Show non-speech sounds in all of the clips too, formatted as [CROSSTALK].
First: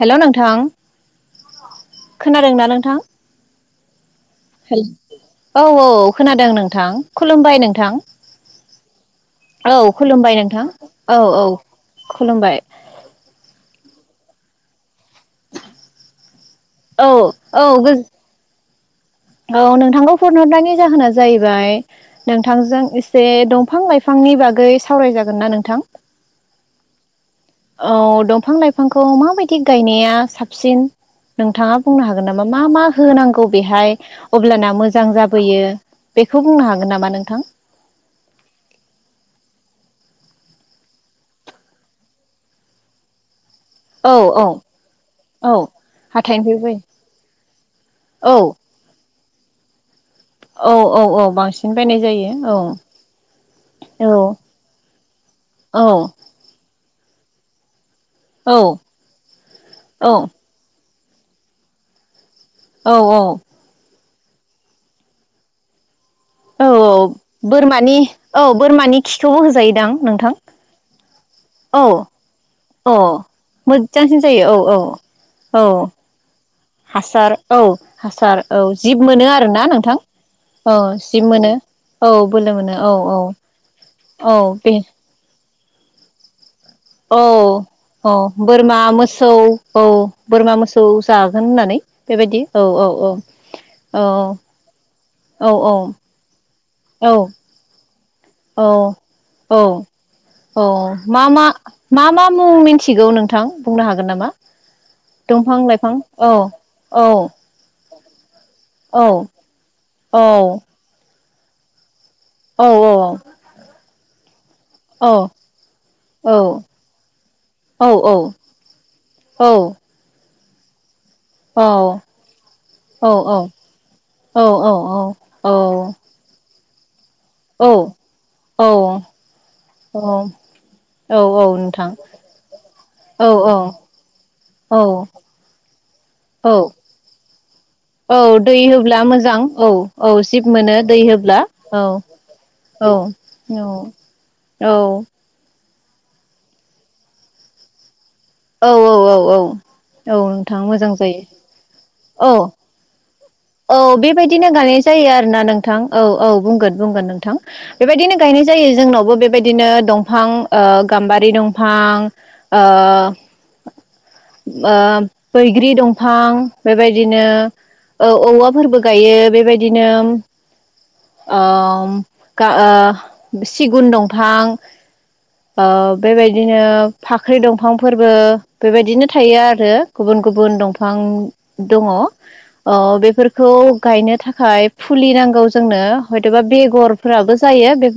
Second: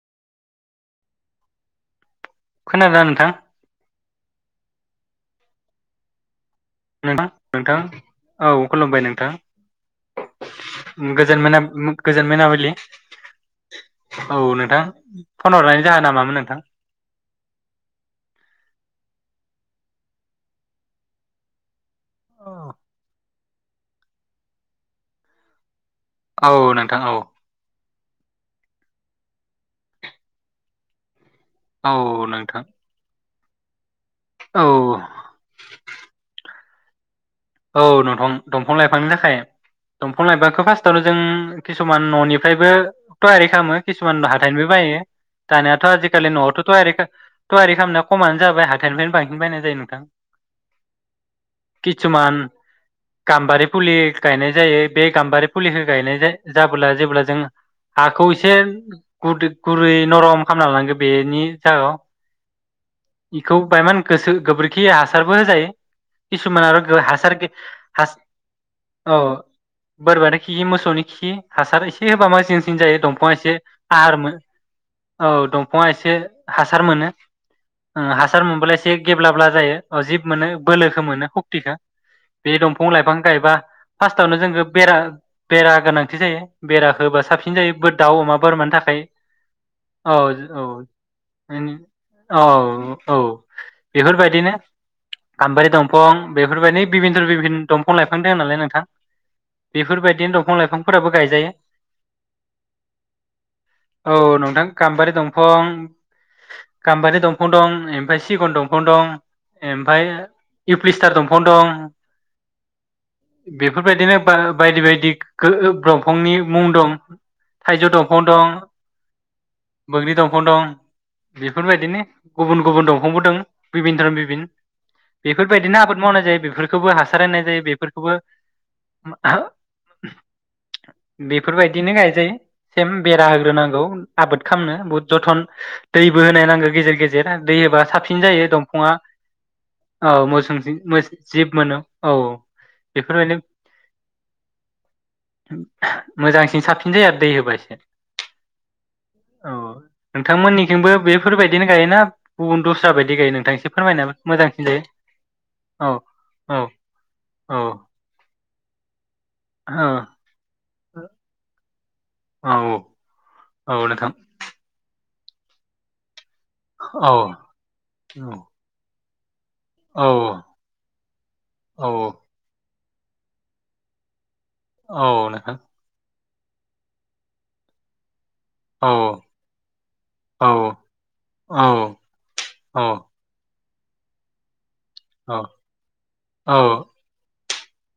हेल' नोंथां खोनादों ना नोंथां? हेल औ औ खोनादों नों नोंथां खुलुमबाय नोंथां औ खुलुमबाय नोंथां औ खुलुमबाय नोंथां औ गोजोन औ मोना गोजोन खुलुमबाय। मोनाबिलि औ नोंथां फन हरनायनि जाहोना मामोन नोंथां? औ औ गो औ नोंथांखौ फन हरनायनि जाहोना जाहैबाय नोंथांजों एसे दंफां लाइफांनि बागै सावराय जागोन ना नोंथां? औ नोंथां औ औ दंफां लाइफांखौ माबायदि गायनाया साबसिन नोंथाङा औ बुंनो हागोन नामा नोंथां मा मा होनांगौ? बेहाय औ अब्लाना मोजां जाबोयो बेखौ बुंनो हागोन नामा नोंथां? औ नंथां दंफां लाइफांनि थाखाय दंफां लाइफांखौ फार्स्टआवनो जों किसुमान न'निफ्रायबो टरेक्ट खालामो औ किसुमान औ हाथाइनिबो बायो औ दानियााथ' आजिखालि न'आवथ' हाथाइनिफ्राय थयारि बायो थयारि खालामनाया खमानो औ जाबाय हाथाइनिफ्रायनो बांसिन बायनाय जायो नोंथां औ औ औ बांसिन बायनाय किसुमान जायो औ गाम्बारि फुलि औ गायनाय जायो बे गाम्बारि फुलिखौ औ गायनाय जाबा बला जेबला जोङो हाखौ एसे औ गुदै गुरै औ नरम खालामना लांजोब बेनि जा औ औ इखौ बायमान गोसो गोबोरखि हासारबो जायो। किसुमान आरो औ हासार बोरमानि औ बोरमानि औ खिखौबो होजायोदां नोंथां बोरमानि खि मोसौनि खि औ हासार एसे होब मा जिं जिं औ जायो दंफाङा एसे आहार मोजांसिन मोन जायो औ औ दंफाङा एसे हासार मोनो औ हासार औ मोनबोला एसे जिब मोनो गेबब्लाबब्ला आरोना जायो नोंथां औ जिब मोनो औ बोलोखौ जिब मोनो सक्तिखो औ बोलो बे मोनो औ दंफं लाइफां औ गायबा औ फार्स्टआवनो जों बे बेरा बेरा गोनांथि जायो। बेराखौ औ होबा साबसिन जायो बो औ दाउ अमा बोरमानि बोरमा थाखाय मोसौ औ बोरमा मोसौ जागोन होननानै बेबायदि औ औ औ औ बेफोरबायदिनो औ गाम्बारि औ दंफं औ [UNINTELLIGIBLE] दं नालाय औ नोंथां औ बेफोरबायदिनो दंफां औ लाइफांफोराबो मा मा गायजायो मा मा मुं मिथिगौ नोंथां बुंनो हागोन औ नामा नोंथां गाम्बारि दंफां दंफं लाइफां औ औ गाम्बारि दंफं दं ओमफ्राय सिगुन दंफं दं औ ओमफाय औ इफिसतार दं हन्दं औ औ औ फोरबायदिनोब बायदि बायदि गो ओ औ दंफांनि मुं दं थाइजौ औ औ दंफां दं बोग्रि दंफां औ दं बेफोरबायदिनो गुबुन गुबुन दंफांबो दं बिभिनद बिभिन बेफोरबायदिनो आबाद मावनाय जायो बेफोरखौबो हास हासारनाय जायो बेफोरखौबो औ औ औ नोंथां बेफोरबायदिनो गायजायो सेम बेरा औ औ होग्रोनांगौ आबाद खालामनो औ बहथ जोथोन दैबो होनाय औ नांगौ गेजेर गेजेर दै होबा औ साबसिन जायो दै दंफाङा होब्ला मोजां औ औ सिब मोनो। दै होब्ला जिब मोनो औ औ बेफोरबायदिनो औ औ मोजांसिन साबसिन जाया आरो दै होबाय औ औ नोंथां मोजां नोंथांमोननिथिंबो जायो बेफोरबायदिनो गायोना औ गुबुन दस्रा बायदि गायो। नोंथां एसे औ फोरमायना बेबायदिनो मोजांसिन गायनाय जायो आरो ना नोंथां औ औ बुंगोन बुंगोन नोंथां औ बेबायदिनो गायनाय जायो जोंनावबो बे बेबायदिनो औ दंफां ओ औ गाम्बारि दंफां ओ औ नोंथां ओ। बैग्रि दंफां औ बेबायदिनो ओ औवा फोरबो गा यो बेबायदि दिनो औ औ ओम गा ओ सिगुन दंफां औ नोंथां। दिनो फाख्रि दंफांफोरबो औ बेबायदिनो थायो आरो गुबुन औ गुबुन दंफां औ दङ। अ बेफोरखौ खौ गायनो थाखाय फुलि नांगौ जोंनो हयथ'बा बेगरफोराबो जायो बेफ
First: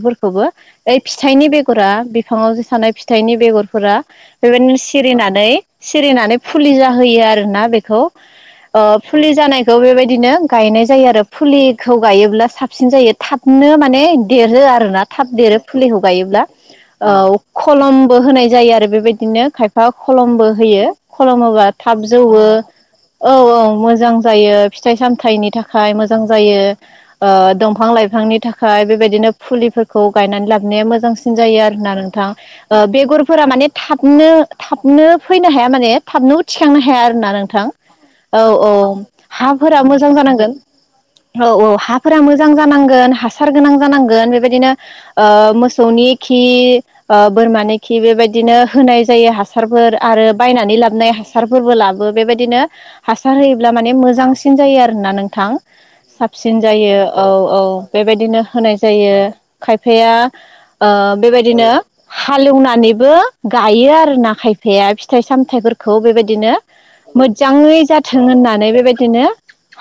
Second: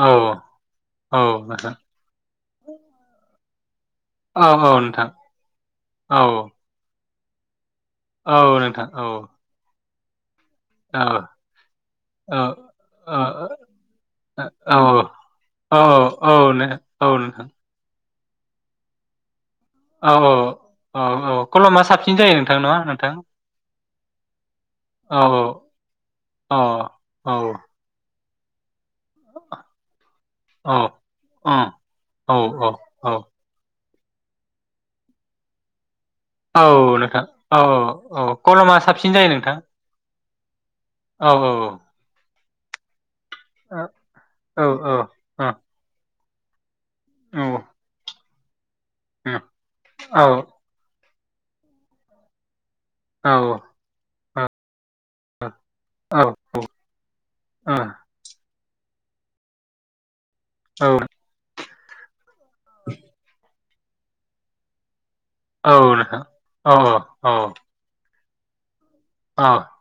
औ ओय औ फिथाइनि नोंथां बेगरा फाङाव जे थानाय फिथाइनि बेगरफोरा औ औ बेबायदिनो नोंथां सिरिनानै सिरिनानै औ फुलि जा होयो आरोना बेख औ नोंथां अ औ फुलि औ जानाय खौ बेबायदिनो गायनाय जायो औ आरो फुलिखौ गायोब्ला साबसिन जायो थाबनो माने देरो औ आरोना थाब देरो औ नो औ फुलिखौ गायोब्ला नोंथां ओ खलम बो होनाय जायो आरो बेबायदिनो खायफ फा औ खलमबो होयो औ औ खलम होबा कलमा थाब साबसिन जायो जौवो नोंथां नङा नोंथां औ औ मोजां जायो फिथाइ औ सामथाय नि थाखाय मोजां औ जायो ओ औ दंफां लाइफांनि थाखाय बेफ बायदिनो फुलिफोरखौ गायनानै लाबोना मोजांसिन जायो आरोना नोंथां औ औ ओ औ बेगरफोरा माने थाबनो थाबनो फैनो हाया माने थाबनो औ उथिखांनो हाया आरोना औ नोंथां औ औ कलमा साबसिन जायो नोंथां हाफोरा मोजां जानांगोन औ औ हाफोरा मो मोजां जानांगोन हास हासार गोनां जानांगोन औ बेबायदिनो औ ओ मोसौनि खि ओ औ बोरमानि खि बेबायदि बिदिनो होनाय जायो औ हासारफोर आरो औ बायनानै लाबोनाय हास हासारफोरबो लाबो बेबायदिनो औ हासार होयोब्ला माने मोजांसि सिन जायो आरो होनना नोंथां औ साबसिन जायो औ औ बेबायदिनो होनाय जायो खायफाया ओ बेबायदिनो हाल एवनानैबो गायो आरोना खायफाया फिथाइ सामथाइफोरखौ नोंथां बेबायदिनो औ औ औ मोजाङै थों होननानै बेबायदि दिनो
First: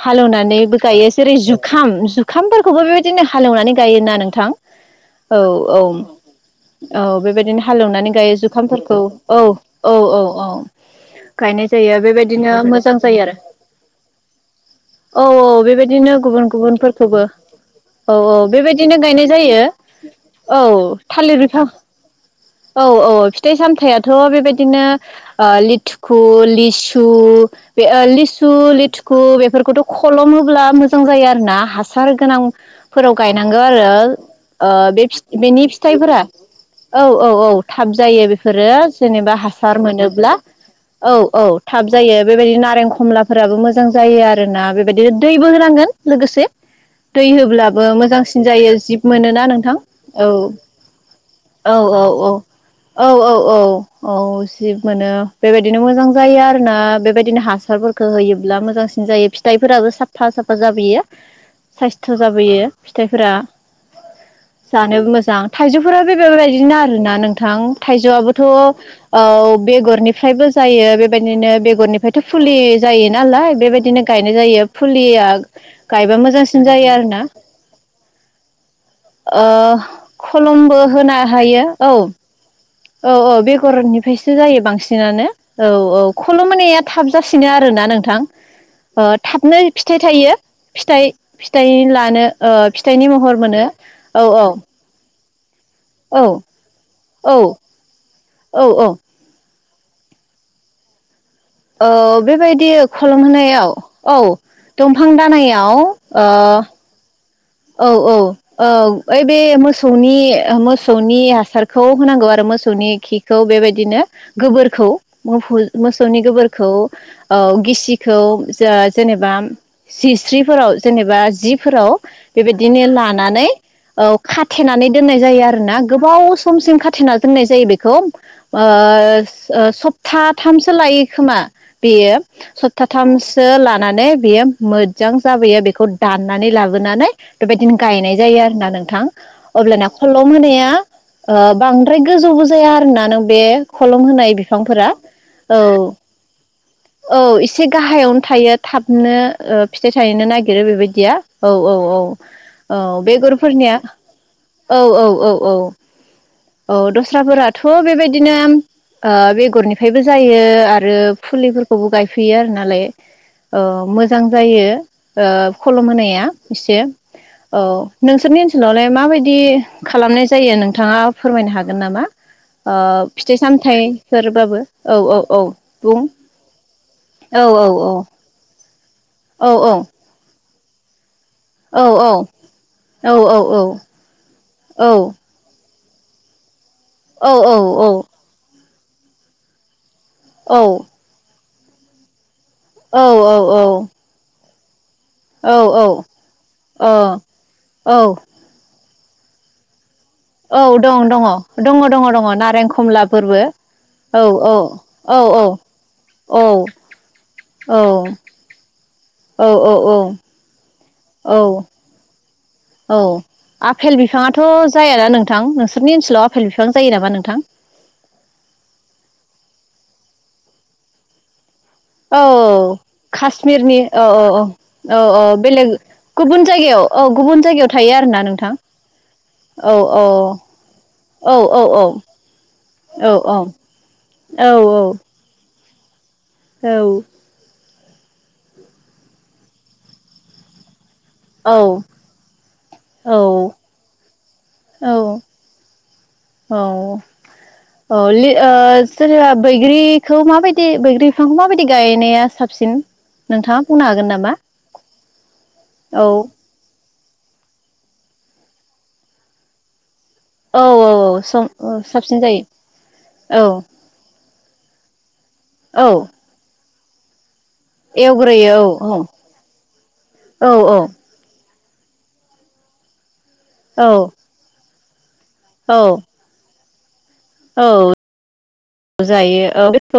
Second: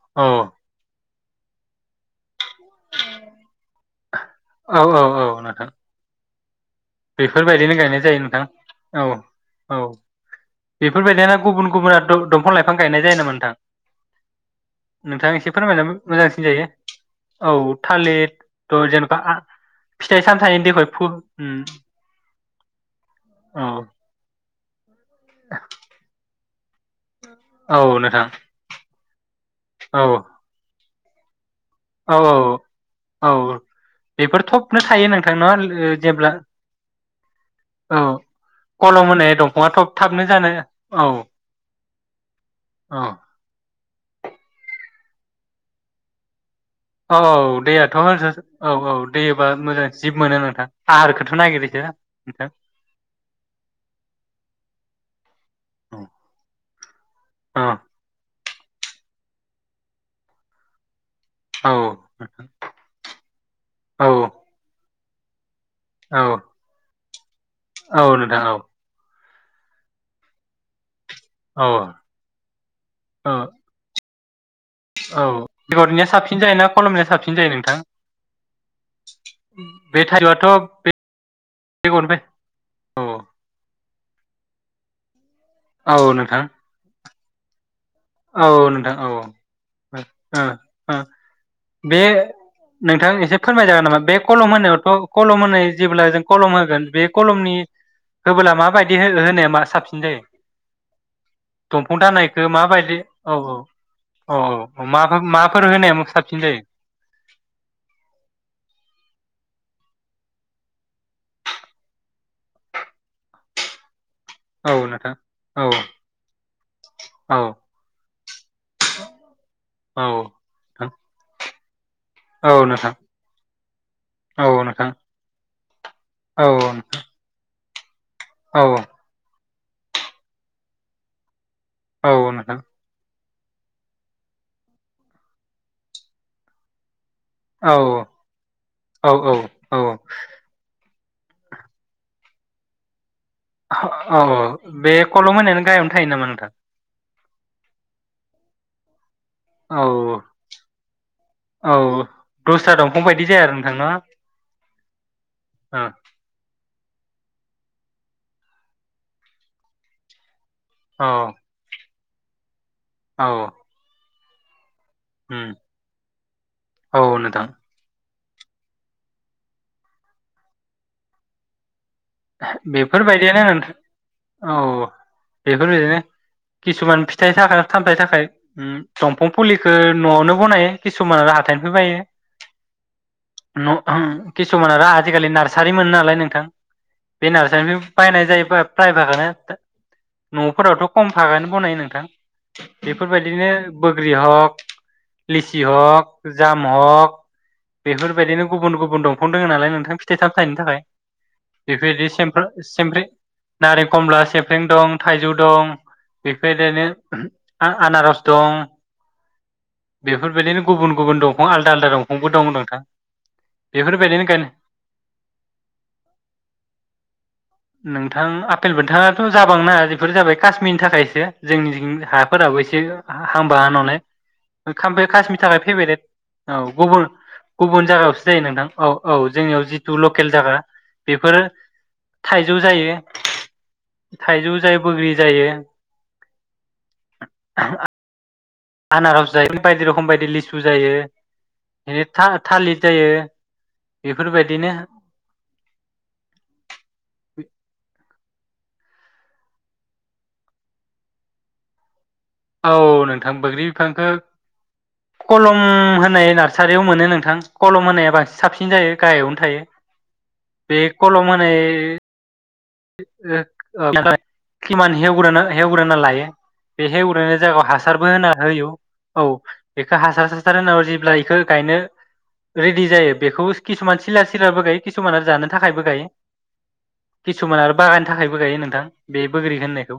हाल औ एवनानैबो गायो जेरै जुखाम जु खाम फोरखौबो बेबायदिनो हाल एवनानै गायोना नोंथां औ औ नोंथां औ औ बेबायदिनो बेफोरबायदिनो हाल गायनाय एवनानै जायो गायो नोंथां जुखामफोरखौ औ औ औ औ बेफोरबायदिनो गुबुन गायनाय गुबुन जायो दंफां बेबायदिनो लाइफां मोजां गायनाय जायो नामा नोंथां औ नोंथाङा औ एसे फोरमायना बेबायदिनो मोजांसिन गुबुन जायो गुबुनफोरखौबो औ औ थालिर औ दं बेबायदिनो जेन'बा गायनाय जायो फिथाइ सामथायनि औ दैखौ ओ थालिर बिफां औ औ फिथाइ सामथायाथ बेबायदिनो ओ लिटिखु लिसु बे औ ओ नोंथां लिसु लिटुखु बेफोरखौथ' औ खलम होब्ला मोजां सोंजायो आरोना हासार औ गोनां फोराव औ गायनांगो आरो बेफोर थबनो ओ बे थायो नोंथां फि बेनि न फिथाइ फोराव जेब्ला औ औ औ थाब जायो बेफोरो कलम होनाय जेनेबा दंफाङा हासार थब थाबनो मोनोब्ला जानो औ औ थाब जायो बेफोर जेरै नारें औ खमला फोराबो मोजां जायो आरोना बे दिनो दैबो होनांगोन लोगोसे औ दै होब्लाबो दैयाथ' मोजांसिन जायो औ औ जिब मोनोना दैबा नोंथां मोजां जिब मोनो नोंथां आहारखौथ' नागिरोसो औ-औ-औ नोंथां औ-औ-औ-औ औ जिब मोनो बेबायदिनो मोजां जायो आरो ना बेबायदि औ हासारफोरखौ हो ब्ला मोजांसिन जायो फिथाइफोराबो साफा साफा जाबोयो औ साइस्थ' जाबोयो फिथाइफोरा औ जानो थानोबो मोजां थाइजौफोराबो औ बेबायदिनो आरोना गोथां औ नोंथां थाइजौआबोथ' औ औ बेगरनिफ्रायबो जायो बेफोर बेबायदिनो औ बेगरनिफ्राय फुलि जायो औ नालाय बेबायदिनो गायनाय जायो औ फुलिया बेगरनिया गायबा साबसिन मोजांसिन जायोना जायो कलमनिया आरोना साबसिन जायो नोंथां बे थाइजौआथ' खलमबो बे होनो हायो औ बेगरनिफ्राय औ औ बेगरनि फ्रायसो जायो बांसिनानो औ औ खलम होनाया जासिनो आरोना नों नोंथां औ नोंथां औ थाबनो फिथाइ थायो ओ ओ फिथाइ फिथाइ बे लानो ओ फिथाइनि नोंथां महर एसे मोनो फोरमायजागोन नामा बे औ औ कलम होनायावथ' कलम होनाय जेब्ला औ जों खलम होगोन बे औ कलमनि होबोला औ औ माबायदि हो होनाया मा साबसिन सिन जायो अ दंफां दानायखौ बेबायदि क माबायदि खलम औ औ होनायाव औ औ मा दंफां माफोर दानायाव होनाया साबसिन जायो औ औ औ ओइ बे मोसौनि मोसौनि हासारखौ होनांगौ आरो मोसौनि खिखौ बेबायदिनो औ गोबोरखौ नोंथां औ मोसौनि गोबोरखौ ओ औ गिसि खौ ज जेनेबा जिस्रिफोराव औ जेनेबा जि फोराव औ बेबायदिनो नोंथां लानानै औ खाथेनानै दोननाय जायो आरोना गोबाव औ समसिम खाथेना दोननाय जायो बे खौ आ औ सप्ताथामसो लायो खोमा बेयो औ नोंथां सफ्ताथाम सो लानानै बेयो मोजां जाबोयो बेखौ दाननानै लाबोनानै औ बेबायदिनो गायनाय जायो आरोना नोंथां औ औ अब्लाना खलम होनाया बांद्राय गोजौबो जाया आरोना नों बे खलम औ होनाय बिफांफोरा बे कलम औ होनायानो गाहायावनो थायो नामा नोंथां औ एसे गाहायावनो थायो थाबनो फिथाइ औ थाहैनो नागिरो बेबायदिया औ औ औ दस्रा औ दंफां बायदि जाया आरो बेगरफोरनिया नोंथां ना औ औ औ औ औ दस्राफोराथ' बेबायदिनो बेगरनिफ्रायबो जायो आरो औ फुलिफोरखौबो गाय फैयार नालाय औ [UNINTELLIGIBLE] मोजां जायो उम खलम मोनाया एसे औ नोंथां औ नोंसोरनि ओनसोलावलाय माबायदि खालामनाय जायो नोंथाङा फोरमायनो हागोन नामा ओ फिथाइ बेफोरबायदियानो नोंथां औ सामथाइफोरबाबो औ औ बुं बेफोरबायदिनो किसुमान फिथाइ औ थाखाय औ औ फामथायाइ थाखाय दंफां औ फुलिखौ न'आवनो बनायो खिसुमान औ औ औ खिमान औ आजिखालि नार्स सारिमोनो नालाय नोंथां बे औ नार्सारिनिफाय बायनाय जायो बाप प्रायभाखोनो न'फोरावथ' खम थागोन। गनायो नोंथां बेफोरबायदिनो औ बोग्रि हक लिसि हक जाम हक अ औ बेफोरबायदिनो गुबुन गुबुन दं। फन दोङो नालाय नोंथां फिथ औ दं दङ दङ इदि दङ सेमफो नारें सेमफ्रें खमलाफोरबो नारेंखमला औ औ सेमफ्रें दं औ थायजौ दं औ बेफोरबायदिनो औ आ-आनारस दं औ औ बेफोरबायदिनो गुबुन गुबुन दंफां औ आलदा आलदा दं। दंफांबो नोंथां औ आफेल बेफोरबायदिनो बिफाङाथ' गायनो जायाना नोंथां नोंसोरनि ओनसोलाव? आफेल बिफां जायो नामा नोंथां? नोंथां आफेल बोन्थाङाथ' जाबां मा या बेफोर जाबाय काश्मीरनि थाखायसो। जोंनिथिं औ हाफोराबो इसे हामबा काश्मिरनि नुनाय औ औ औ औ औ बेलेग [UNINTELLIGIBLE] गुबुन औ जायगायाव गुबुन जायगायाव गुबुन थायो आरोना जागायावसो जायो नोंथां औ औ जोंनियाव जितु लकेल जागा। बेफोर औ औ औ थाइजौ जायो औ औ थाइजौ जायो बैग्रि जायो। यो औ [UNINTELLIGIBLE] आनारस जायो बायदि रोखम बायदि लिसु जायो। बिदि था-थालिर जायो। बेफोरबायदिनो औ औ औ लि ओ सोरहा‌ बैग्रिखौ माबायदि बैग्रि बिफांखौ माबायदि गायनायास औ नोंथां बैग्रि बिफांखौ कलम औ होननाय नार्सारियाव मोनो। नोंथां खलम होनाया बांसिन साबसिन जायो गाहायावनो थायो। औ औ औ समं ओ साबसिन जायो। [UNINTELLIGIBLE] किमान हेवग्रोना औ हेवग्रोना औ लायो। बे हेवग्रोनोद जागायाव हासारबो होना होयौ औ बेखौ हासार औ सासार होनाहो जेब्ला इखौ गायनो रेदि जायोब बेखौ औ खिसुमान सिलार सिलारबो गायो सुमाना जानो औ थाखायबो गायो। किसुमाना आरो बागाननि थाखायबो गायो नों औ जायो औ बे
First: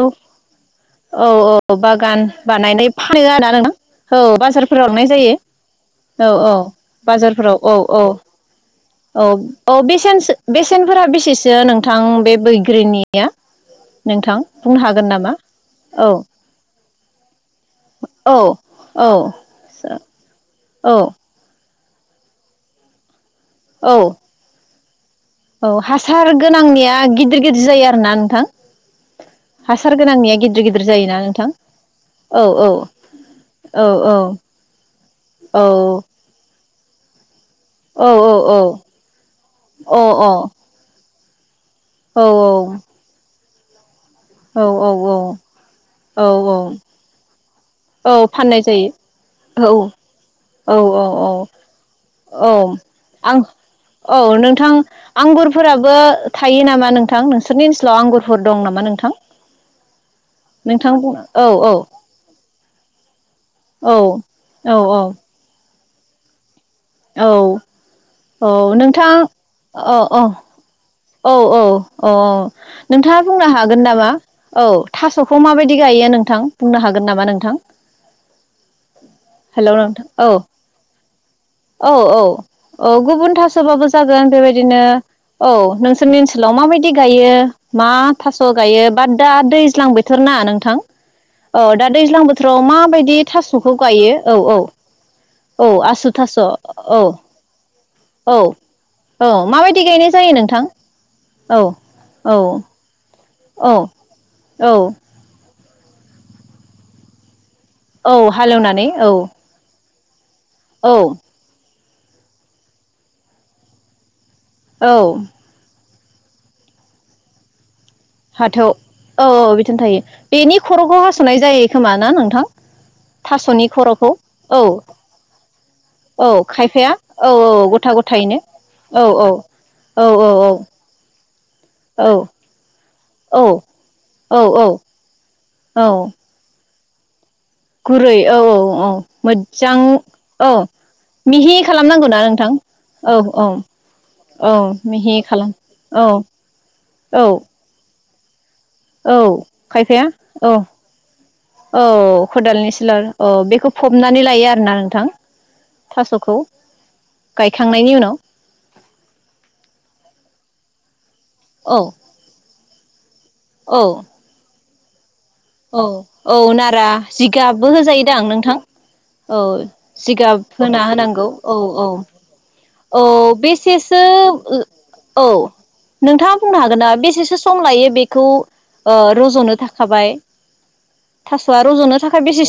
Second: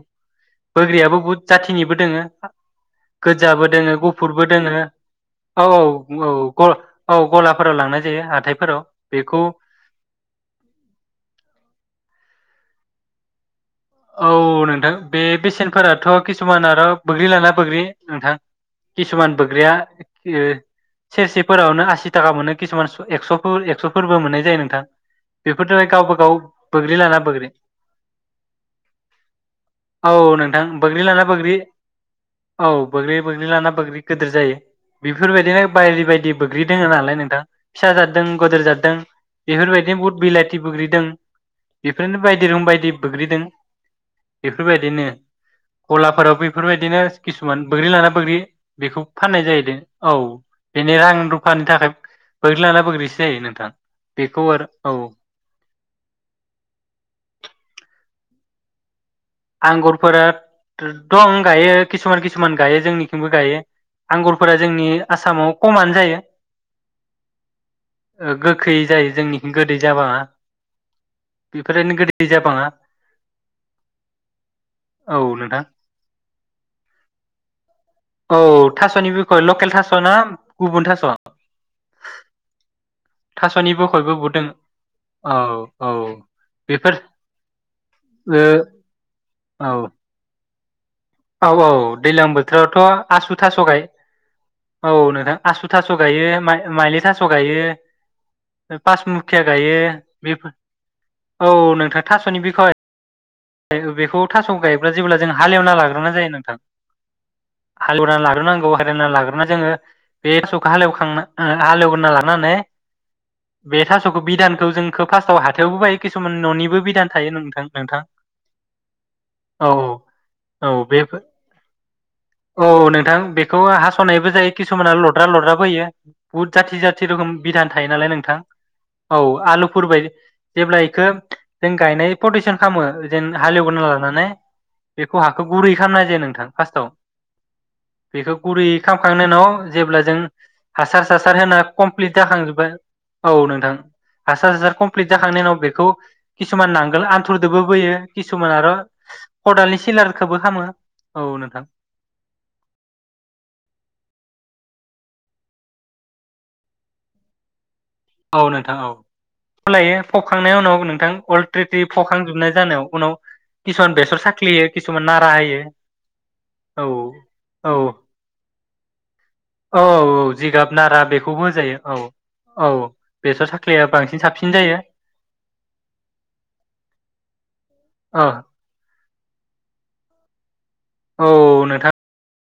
बोग्रियाबो औ बुहुत औ जाथिनिबो बागान दोङो बानायनाय फानो आरोना गोजाबो नोंना दोङो औ गुफुरबो दोङो बाजारफोराव लनाय जायो औ औ औ गला औ बाजारफोराव औ गलाफोराव औ लांनाय जायो हाथायफोराव औ बेखौ औ बेसे बेसेनफोरा बेसेसो नों नोंथां बे बैग्रिनिया औ नोंथां बुंनो नोंथां हागोन बे नामा बेसेनफोराथ औ किसुमान आरो बोगि् लाना बोग्रि नोंथां औ औ किसुमान बोग्रिया औ [UNINTELLIGIBLE] सेरसे फोर नो आसि थाखा मोनो किसुमान एकस' खौ एक्स' औ फोरबो मोननाय जायो नोंथां औ बेफोरथ' गावबा हासार गाव बोग्रि गोनांनिया लाना गिदिर बोग्रि गिदिर जायो आरो ना नोंथां? हासार औ गोनांनिया नोंथां गिदिर गिदिर जायोना बोग्रिलाना नोंथां बोग्रि औ बोग्रि बोग्रिलाना औ बोग्रि औ गिदिर जायो औ बेफोरबायदिनो बायदि बायदि बो ग्रि दोङो नालाय नोंथां। फिसा औ जाद दों औ अ गोदोर जाद दों औ बेफोरबायदि औ बहुत बिलाथि बैग्रि दों बेफोरनो बायदि रुम बायदि बैग्रि दं [INAUDIBLE] औ औ औ गलाफोराव बेफोरबायदिनो किस मोन बोग्रि लाना औ बैग्रि फाननाय बेखौ जायो फाननाय जाहैदों औ औ बेनि औ रां औ दखाननि थाखाय औ बोग्रि लाना बोग्रिसो आं जायो नोंथां औ बेखौ नोंथां आरो औ आंगुरफोराबो थायो नामा नोंथां नोंसोरनि इनसोलाव? आंगुरफोर दं नामा नोंथां? आंगुरफोरा नोंथां बुंनो दं औ औ गायो किसुमान किसुमान गायो जोंनिथिंबो गायो औ आंगुरफोरा औ जोंनि आसामाव कमानो जायो औ ओ औ गोखै नोंथां जायो जोंनिथिं गोदै औ जाबाङा अ औ औ बेफोरनो अ गोदै जाबाङा नोंथाङा बुंनो हागोन नामा? मा औ थासखौ माबायदि गायो नोंथां? बुंनो हागोन नामा नोंथां? औ थासनि बिखय लकेल हेल' थास नोंथां ना औ गुबुन थास? औ औ गुबुन थास'नि थासबाबो बिखयबो जागोन बुदों बेबायदिनो औ नोंसोरनि ओनसोलाव माबायदि बेफोर गायो मा थास ओ गायो बा दा औ दैज्लां बोथोर ना? आ नोंथां। औ दा दैज्लां दैलां बोथोराव बोथोरावथ' माबायदि आसु थास' थास'खौ गाय गायो औ औ। आसु थास' गायो माइलि थास' गायो। [UNINTELLIGIBLE] औ औ पासमुखिया मा गायो बायदि गायनाय जायो बेफोर नोंथां? औ नोंथां औ थास'नि बिखय औ बेखौ थास' औ गायोब्ला जेब्ला जों हालेव खाना‌ लाग्रोना जायो नोंथां हालेवनानै औ लाग्रोनांगौ हालेवनानै हालिवना औ लाग्रोना जोंङो बेखौ औ हालेवखांना हालेव लानाने बे थास बिधानखौ जों औ खोब फार्स्टआव हाथायावबो बायो किसुमान न'निबो बिदान थायो नोंथां नोंथां। हाथाव औ औ बिथन थायो बेनि औ खर'खौ बे हासनाय जायो खोमा ना नोंथां औ नोंथां बेखौ थास'नि खर'खौ हास'नायबो जायो औ किसुमाना लद्रा लद्राबो होयो औ बुहुद जाथि खायफाया जाथि रोखोम औ औ बिधान थायो गथा नालाय नोंथां गथायैनो औ औ आलुफोर औ बायदि औ औ। जेब्ला इखो जों औ गायनाय प्रटेकसन खालामो औ हालेवगोरना लानानै औ बेखौ हाखौ गुरै खालामनाय औ जायो नोंथां फासथाव गुरै बेखौ औ औ गुरै औ खामखांनायनि उनाव मोजां जेब्ला जों औ हासार सासार मिहि होना कमप्लिट खालामनांगौना नोंथां जाखांजोबबाय। औ नोंथां औ हासार सासार कमप्लिट मिहि जाखांनायनि खालाम उनाव बेखौ औ किसुमान नांगोल औ आन्थुरदोबो बोयो। किसुमान आरो औ खदालनि खायफाया सिलारखौबो औ खामो औ नोंथां औ खदालनि सिलार औ बेखौ फबनानै लायो आरोना नोंथां? थास'खौ गाय औ नोंथां औ खलायो। हुखांनायनि उनाव नोंथां औ अलट्रेटिप फखांजोबनाय जानायाव उनाव औ किसन बेसर साख्लि किसुमान नाथ औ औ नारा औ जिगाबबो होजायोदां नोंथां? औ औ जिगाब फोना नारा होनांगौ बेखौबो औ होजायो औ। औ बेसर साख्लिया बेसेसो बांसिन साबसिन जायो औ नोंथाङा बुंनो हागोन ना बेसेसो सम लायो बेखौ औ ओ रज'नो थाखाबाय औ थास'आ नोंथां रज'नो थाखाय बेसे